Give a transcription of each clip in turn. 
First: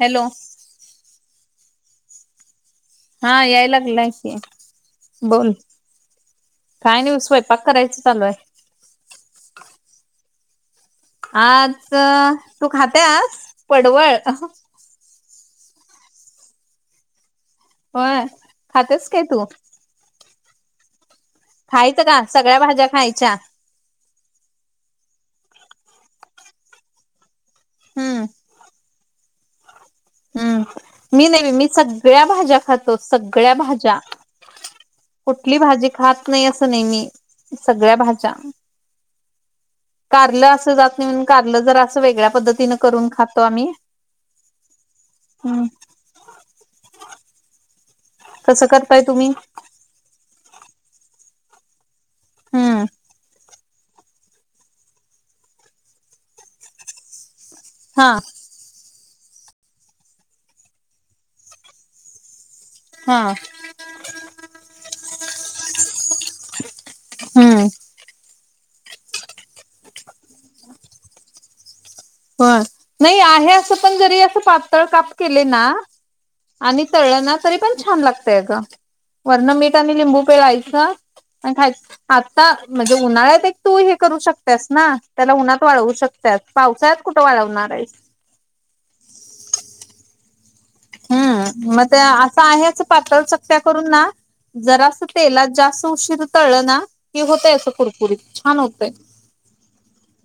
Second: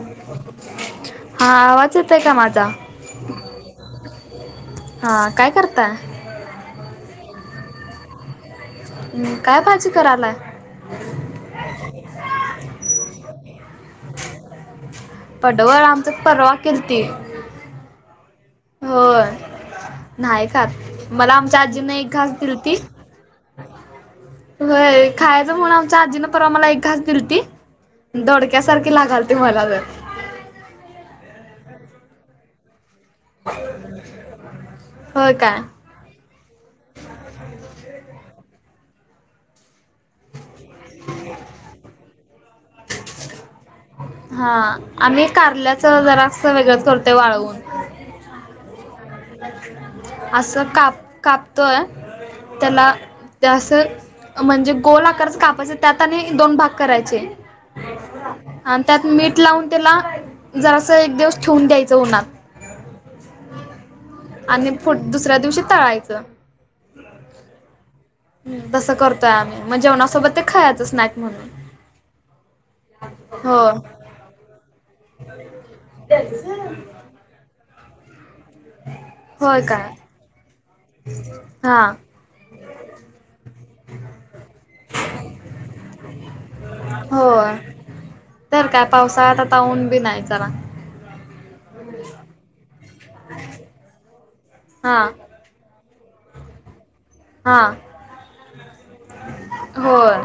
Hello हा. आवाज येतोय का माझा. हा याय लागलाय की हा काय बोल. करताय? काय नाही बग स्वयंपाक करायचं चालूय. हम् काय भाजी करायलाय? आज तु खात्यास पडवळ. पडवळ आमच्यात परवा केलती. होय, खात्यास काय होय तू. नाही खात मला आमच्या आजींनी खायचं एक का घास सगळ्या दिलती भाज्या खायच्या होय खायचं म्हणुन आमच्या आजीन परवा एक घास दिलती. हम्म दोडक्यासारखी लागालती मला तर. हम्म मी नाही बाई मी सगळ्या भाज्या खातो सगळ्या भाज्या. होय कुठली काय? भाजी खात नाही असं नाही मी सगळ्या भाज्या कारलं अस जात नाही म्हणून कारल जर असं वेगळ्या पद्धतीन करून खातो आम्ही. हा आणि हम्म कारल्याचं जरा असं वेगळंच करतोय वाळवून. कसं करताय तुम्ही? असं काप कापतोय हम्म त्याला जास तर म्हणजे गोल आकारच कापायचं त्यात आणि दोन भाग करायचे. हा. आणि त्यात मीठ लावून त्याला जरासं एक दिवस ठेवून द्यायचं उन्हात. हा.. आणि पूढ दुसऱ्या दिवशी तळायचं. हम्म. हम्म तसं करतोय आम्ही मग जेवणासोबत ते खायच स्नॅक म्हणून. होय नाही आहे हो असं पण जरी असं पातळ काप केले ना आणि तळणा तरी पण छान लागतय अग वरण होय मीठ काय आणि लिंबू पिळायचं आणि खायच. हा आता म्हणजे उन्हाळ्यात एक तू हे करू शकत्यास ना त्याला उन्हात वाळवू शकत्यास पावसात कुठ होय वाळवणार आहेस? तर काय पावसाळ्यात आता ऊन बी नाही चला हम् मग ते असं आहेच पातळ चकप्या करून ना हा जरास तेलात जास्त जरा उशिरा तळल ना कि होतय हा असं कुरकुरीत छान होतय होय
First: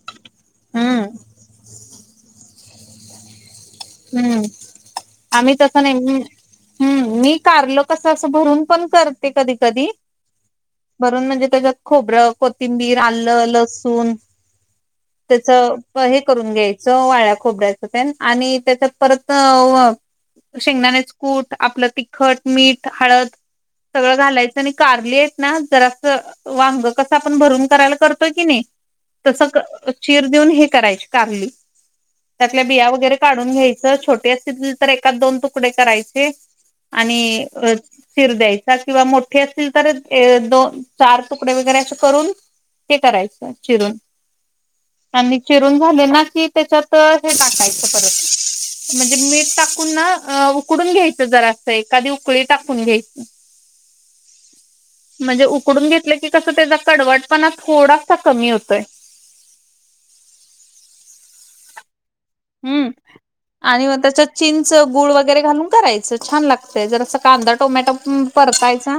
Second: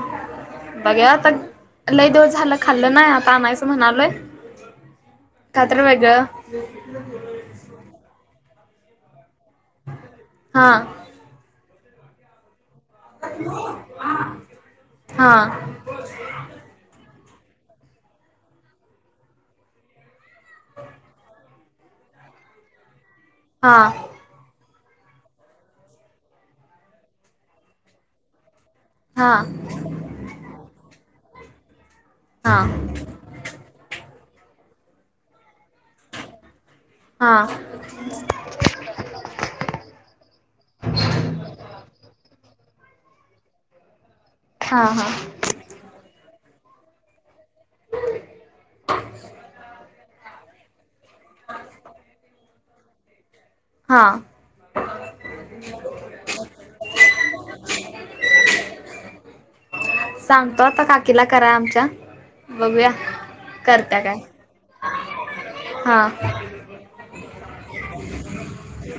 हम्म. बघा आता लय दिवस झालं खाल्लं नाय आता आणायचं म्हणालोय हम्म काय तरी वेगळं. हम् मी कारल कस अस भरून पण करते कधी कधी हा भरून म्हणजे त्याच्यात खोबरं कोथिंबीर आलं लसूण हा त्याच ब हे करून घ्यायचं वाळ्या खोबऱ्याच तेन आणि त्याच्या परत शेंगदानेच कूट आपलं तिखट मीठ हळद हा. सगळं घालायचं आणि कारली आहेत ना जरास वांग कसं आपण भरून करायला करतोय की नाही हा तस चीर देऊन हे करायची कारली हा त्यातल्या बिया वगैरे काढून घ्यायचं छोटे असतील तर एका दोन तुकडे करायचे. आणि हा हा अ चीर द्याय किंवा मोठे असतील तर दोन चार तुकडे वगैरे अस करून ते करायचं चिरून. हा हा. आणि चिरून झाले ना की त्याच्यात हे टाकायचं म्हणजे मीठ टाकून ना उकडून घ्यायच जरा असं एखादी उकळी टाकून घे. हा. म्हणजे उकडून घेतलं की कसं त्याचा कडवटपणा थोडासा कमी होतोय. सांगतो आता काकीला कराय आमच्या. बघूया हम्म आणि करत्या मग काय त्याच्यात चींच गुळ वगैरे घालून हा करायचं छान लागत ते जरास कांदा टोमॅटो परतायचा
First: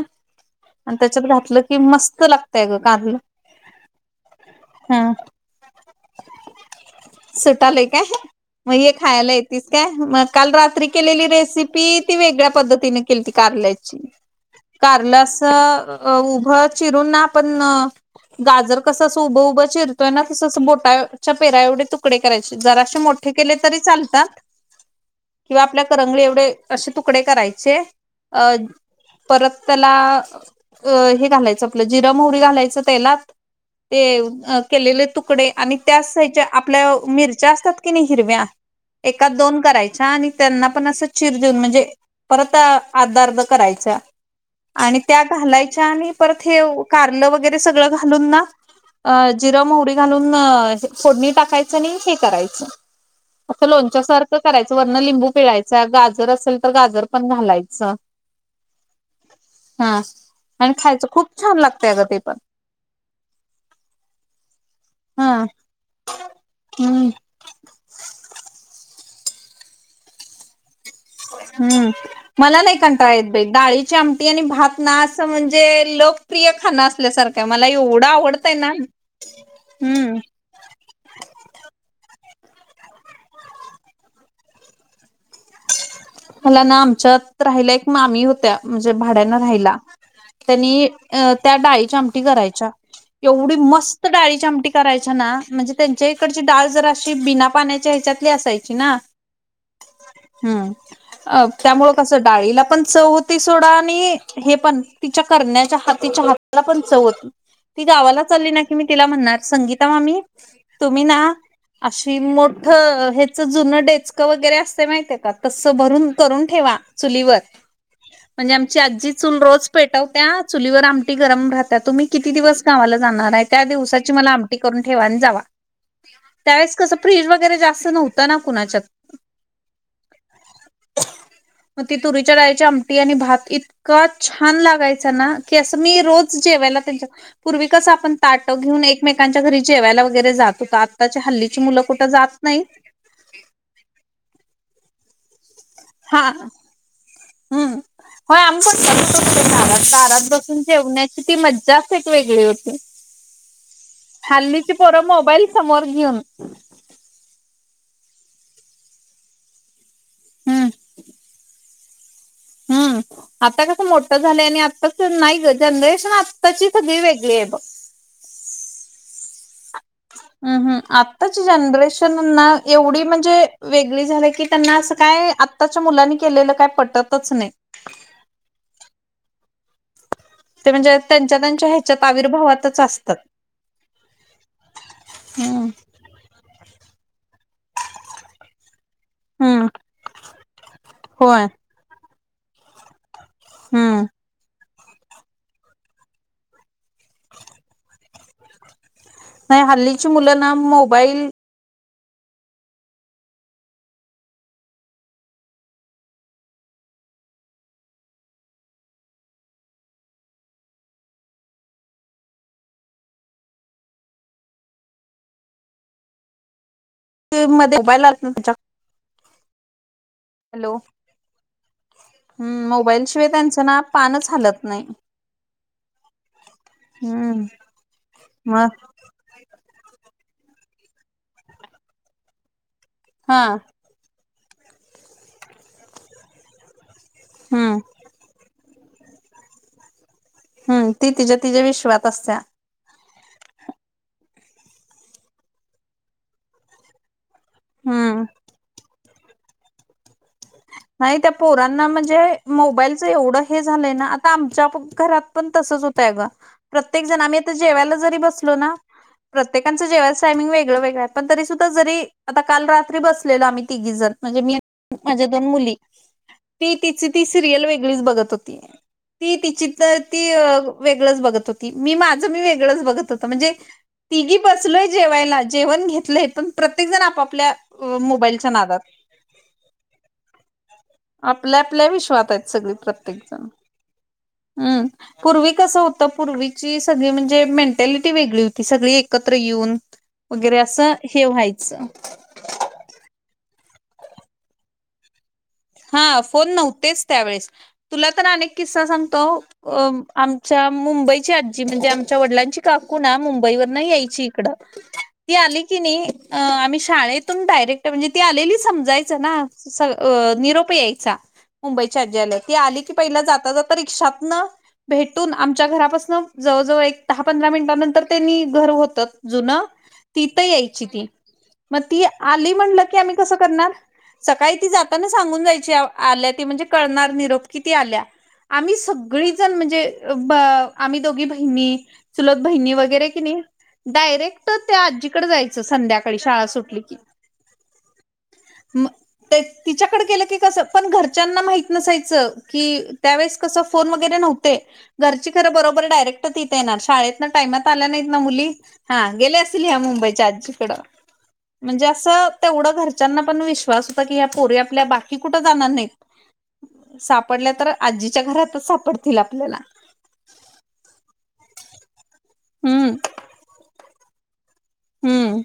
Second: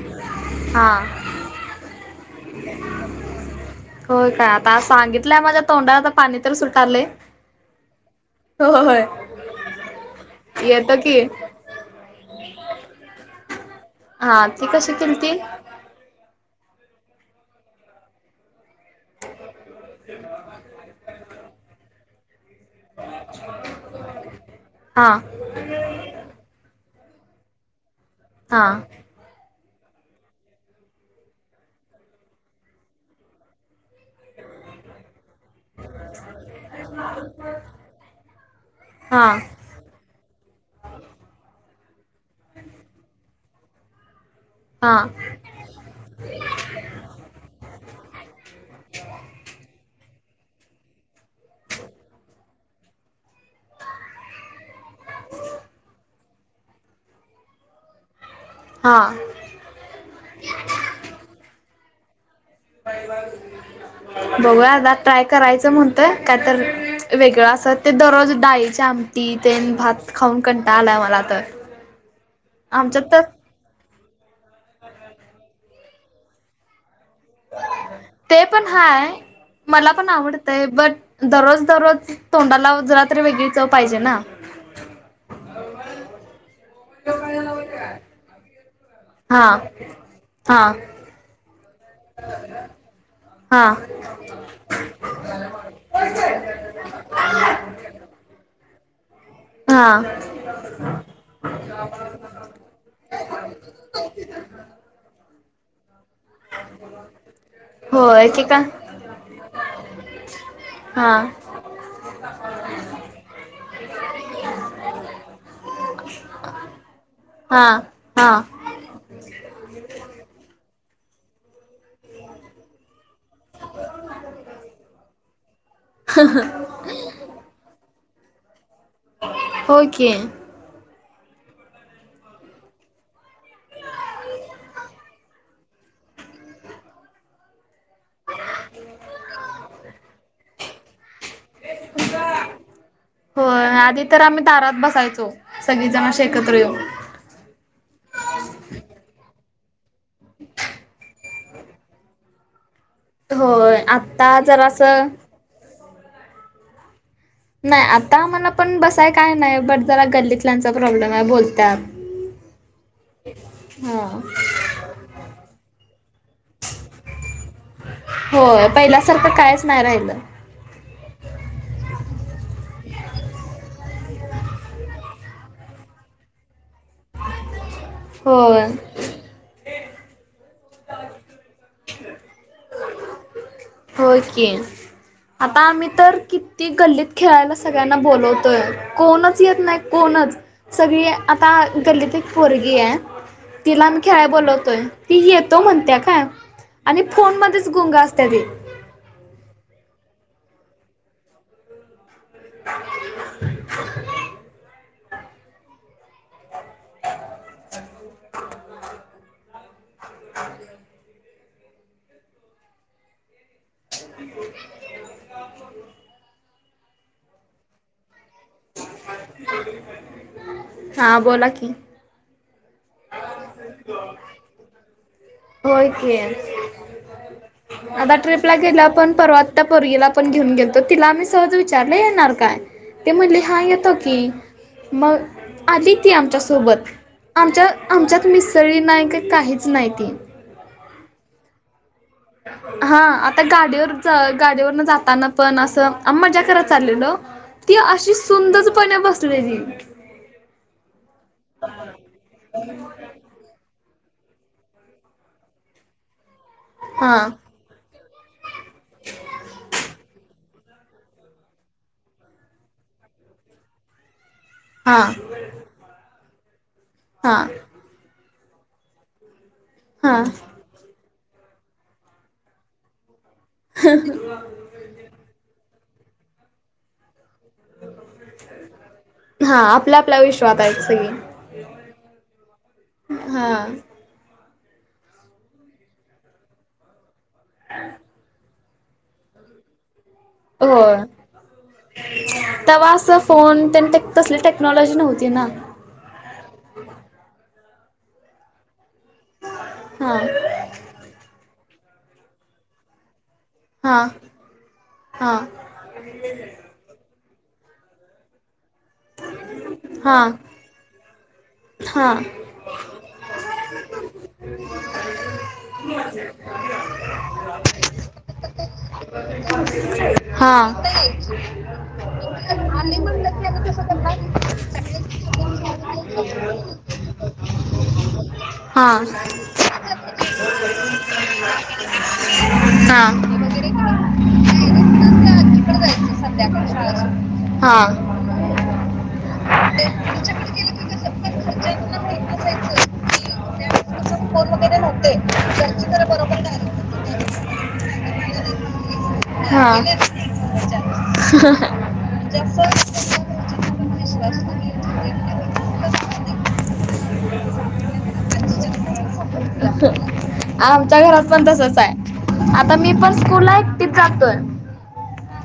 हा आणि त्याच्यात घातलं की मस्त लागतय गं कारलं. हो काय आता हा सांगितलंय माझ्या तोंडाला आता पाणी तर सुटारले. सुटालाय काय मग हे खायला येतीस काय मग काल रात्री येत की केलेली रेसिपी ती वेगळ्या पद्धतीने केलती कारल्याची हा ती कशी कारल केलती अस अ उभं चिरून ना पण ना गजर कसं असं उभं उभं चिरतोय ना तसं असं बोटाच्या पेरा एवढे तुकडे करायचे जरा मोठे केले तरी चालतात हा किंवा आपल्या करंगळी एवढे असे तुकडे करायचे. अ हा [unintelligible] परत त्याला अ हे घालायचं आपलं जिरं मोहरी घालायचं तेलात. तेव अ केलेले तुकडे आणि त्याच साईच्या आपल्या मिरच्या असतात कि नाही हिरव्या हा एकात दोन करायच्या आणि त्यांना पण असं चिर देऊन म्हणजे परत अर्धा-अर्धा कराच्या हा आणि त्या- घालायच्या आणि परत हेऊ कारलं वगैरे सगळं घालून ना अ जिरा, मोहरी घालून फोडणी टाकायचं आणि हे करायचं. असं लोणच्यासारखं करायचं वरण लिंबू पिळायचं गाजर असेल तर गाजर पण घालायचं. हा. हा आणि खायचं खूप छान लागतया गं ते पण. [unintelligible] बघूया आता ट्राय हा करायचं म्हणतोय काय तर हम्म वेगळं अस ते दररोज डाळीची आमटी तेन भात खाऊन कंटाळा आलाय हो. हम्म मला नाही येत कंटाळा तर येतय. डाळीची आमटी आणि भात ना असं म्हणजे लोकप्रिय खाणं असल्यासारखं त मला एवढं ते आवडतंय ना हम्म. ते बट दररोज दररोज तोंडाला जरातरी वेगळीच पाहिजे ना. मला ना आमच्यात राहिला एक मामी होत्या म्हणजे भाड्याना हा राहायला. हा त्यांनी अ त्या डाळीची आमटी करायच्या एवढी हा मस् तर डाळीचे आमटी करायच्या ना म्हणजे त्यांच्या इकडची डाळ जर अशी बिना पाण्याच्या ह्याच्यातली असायची ना. हां. हम्म. अ त्यामुळ कसं डाळीला पण चव होती सोडा आणि हे पण तिच्या करण्याच्या हा हातिच्या हाताला पण चव होती. ती हो गावाला चालली एकेका ना की मी तिला म्हणणार संगीता मामी तुम्ही हा ना अशी मोठ हेच जुन डेचकं वगैरे असते माहितीय का तस क भरून करून ठेवा चुलीवर हा हा म्हणजे ची आजी चूल रोज पेटवत्या चुलीवर आमटी गरम राहता तुम्ही किती दिवस गावाला जाणार आहे? त्या दिवसाची मला आमठी करून ठेवा आणि जावा त्यास कसं फ्रिज वगैरे जास्त नव्हता ना कुणाच्यात. होय की. म ती तुरीच्या डाळीची आमटी आणि भात इतका छान लागाय चा ना असं मी रोज जेवायला त्यांचा पूर्वी कसं आपण ताट घेऊन एकमेकांच्या घरी जेवायला वगैरे जातो होता आताच्या हाल्लीची मुलं कुठे जात नाही. हो आधी तर आम्ही दारात बसायचो सगळी जण अशी हा एकत्र येऊ. हम्म ह [unintelligible] होय आम्ही पण [unintelligible] दारात दारात बसून जेवण्याची ती मज्जाच एक वेगळी होती. होय आता हल्लीची पोरं जरासं मोबाईल समोर घेऊन. नाही आता आम्हाला पण बसाय काय नाही बट जरा हम्म गल्लीतल्यांचा प्रॉब्लेम आहे बोलत्यात. हम् [unintelligible] हम्म. आता कसं मोठं झालंय आणि आताच नाही ग जनरेशन आत्ताची सगळी वेगळी आहे बघ. होय पहिल्यासारखं कायच नाय राहिलं. हम्म हम्म आत्ताची जनरेशनना एवढी म्हणजे वेगळी झाली की त्यांना असं काय आत्ताच्या मुलांनी केलेलं काय पटतच नाही. होय. ते म्हणजे त्यांच्या त्यांच्या हेच्यात आविर्भावातच असतात. होय की आता हम्म आम्ही तर कि ती गल्लीत खेळायला सगळ्यांना बोलवतोय. कोणच येत हम्म नाही कोणच सगळी होय आता गल्लीत एक पोरगी आहे तिला मी हम्म खेळा बोलवतोय. ती येतो म्हणत्या काय, आणि फोन मध्येच गुंग असत्या ती. नाही हल्लीची मुलं ना मोबाईल [unintelligible] [unintelligible] [unintelligible] [unintelligible] त मध्ये [unintelligible] तेचा. हा, बोला की. हम्म मोबाईलशिवाय त्यांचं ना पानच हालत नाही. होय की हम्म आता ट्रीपला मग गेलं पण परवात त्या पोरगीला पण घेऊन गेलतो तीला आम्ही सहज विचारला येणार काय ते म्हणले हा येतं की मग आली ती आमच्यासोबत. आमच्या हम्म आमच्यात मिसळीली नाही का काहीच नाही ती. हम् ती तिच्या तिच्या विश्वात असत्या. हा आता गाडीवर च गाडीवरन जाताना पण असं आम मज्या करत चाललेलो. ती अशी हम्म सुंदचपने बसललेली. नाही त्या पोरांना म्हणजे मोबाईलचं एवढं हे झालंय ना आता आमच्या प घरात पण तसच होतंय अग. प्रत्येक हा जण आम्ही आता जेवायला जरी बसलो ना प्रत्येकांचं जेवायच टायमिंग वेगळं-वेगळं पण तरी सुद्धा जरी आता काल रात्री बसलेलो आम्ही तिघी जण म्हणजे मी हा माझ्या दोन मुली ती तिची ती हा सिरियल वेगळीच बघत होती ती ती चित हा ती वेगळंच बघत होती मी माझं मी वेगळंच बघत होतो म्हणजे तिघी बसलोय जेवायला जेवण घेतलंय पण प्रत्येक जण आपापल्या ओ मोबाईलच्या नादात हा आपल्या आपल्या विश्वातायच सगळी. आपल्या आपल्या विश्वात आहेत सगळी प्रत्येक जण हा हम्म. पूर्वी कसं होतं पूर्वीची सगळी म्हणजे मेंटॅलिटी वेगळी होती सगळी एकत्र येऊन वगैरे असं हे व्हायचं. तवा असं फोन तेन तसली टेक्नॉलॉजी नव्हती ना. हा फोन नव्हतेच त्यावेेळेस तुला तर अनेक किस्सा सांगतो अ हा आमच्या मुंबईची आजी म्हणजे आमच्या वडिलांची काकू ना मुंबईवरण हा यायची इकड ती हा आली की नी अ आम्ही शाळेतून डायरेक्ट म्हणजे ती आलेली समजायच ना सग हा अ निरोप यायचा. मुंबईचे हा आज्या आलेय ती आली की पहिला जाता जाता रिक्षातनं भेटून आमच्या घरापासनं जवळजवळ एक दहा पंधरा मिनिटानंतर त्यांनी घर होतं जुनं तिथं हा यायची ती. मग ती आली म्हणलं की आले आम्ही कसं म्हणलं की आम्ही करणार तसं सकाळी ती करणार जातानच सांगून जायची आल्या ती म्हणजे करणार निरोप किती आल्या. आम्ही सगळीजण म्हणजे हा ब आम्ही दोघी बहिणी चूलत बहिणी हा वगैरे कि नाही इकडे डायरेक्ट त्या आजीकडे आपल्या जायचं जायचं संध्याकाळी शाळा संध्याकाळी सुटली हा. म ते तिच्याकड केलं की तिच्याकडे कसं गेलं पण घर त्यांना पण माहित घरच्यांना माहित नसायचं की नसायचं की त्यावेळेस कस फोन वगैरे कसं फोन नव्हते. वगैरे नव्हते घरची खरं बरोबर तर डायरेक्ट बरोबर तिथे येणार शाळेत ना टायमात आल्या नाहीत ना मुली हा गेले असतील हा. ह्या मुंबईच्या आजीकडं? घरच्या. म्हणजे अस म्हणजे असं तेवढं घरच्यांना पण घरच्यांचा विश्वास होता की आ विश्वास ते नाही. आपल्या बाकी कुठे जाणार नाहीत. सापडल्या तर आजीच्या घरातच सापडतील आपल्याला. आमच्या घरात पण तसच आहे आता हम्म मी पण स्कूलला एकटीच जातोय. हम्म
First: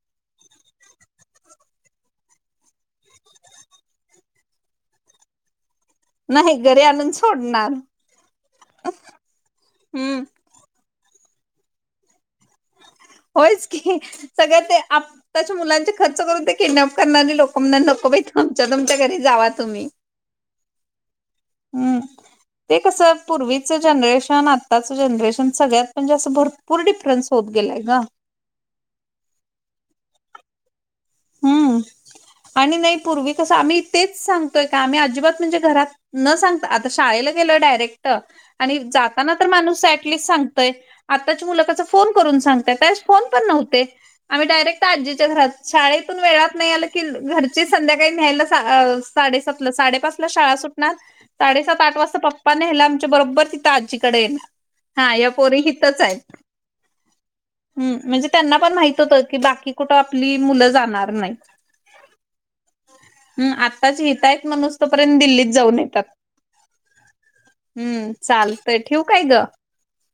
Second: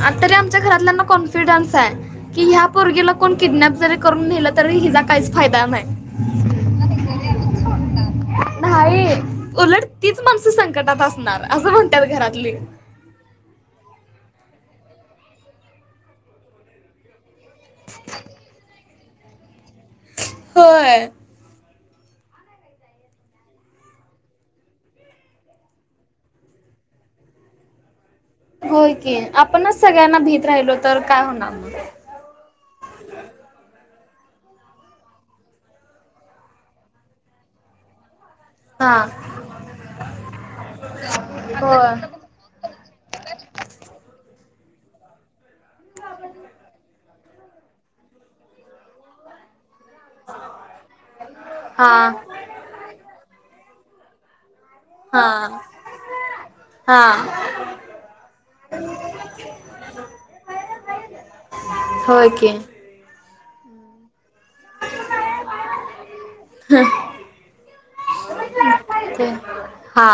आ तरी आमच्या घरातल्यांना कॉन्फिडन्स आहे. कि ह्या पोरगीला कोण किडनॅप जरी करून नेलं तरी, हिचा काहीच फायदा नाय. नाही घरी आणून सोडणार. नाही उलट तीच हम्म माणसं संकटात असणार असं म्हणतात घरातली. होय च की सगळ्या ते आताच्या मुलांचे खर्च करून ते किडनॅप करणारी लो [unintelligible] नको बाई तुमच्या तुमच्या घरी जावा तुम्ही. होय. हम्म. ते कसं पूर्वीचं जनरेशन, आत्ताचं जनरेशन सगळ्यात म्हणजे असं भर. पूर डिफरन्स होत गेलाय ग. होय की आपणच सगळ्यांना भीेत राहिलो तर काय होणार मग हम्म आणि नाही पूर्वी कसं आम्ही तेच सांगतोय का आम्ही अजिबात म्हणजे घरात न सांगता आता शाळेला गेल डायरेक्ट. आणि हा जाताना तर माणूस अ ऍटलिस्ट सांगतय आत्ताची मुल कशी होय फोन करून सांगत्यात फोन पण नव्हते आम्ही डायरेक्ट आजीच्या घरात शाळेत वेळात नाही आलं की घरचे संध्याकाळी न्यायला साडे साडेसातला साडेपाच शाळा सुटणार, साडेसात आठ हा वाजता पप्पा न्यायला आमच्या बरोबर तिथं आजीकड येणार. हा या पोरी हितच आहेत. हा. ह म्हणजे त्यांना पण माहित होत की बाकी कुठं आपली मुलं जाणार तर नाहीत. होय की हम आत्ताच हित आहेत माणूस तोपर्यंत दिल्लीत जाऊन येतात. हम्म चालतय ठेवू काय ते ग? हा.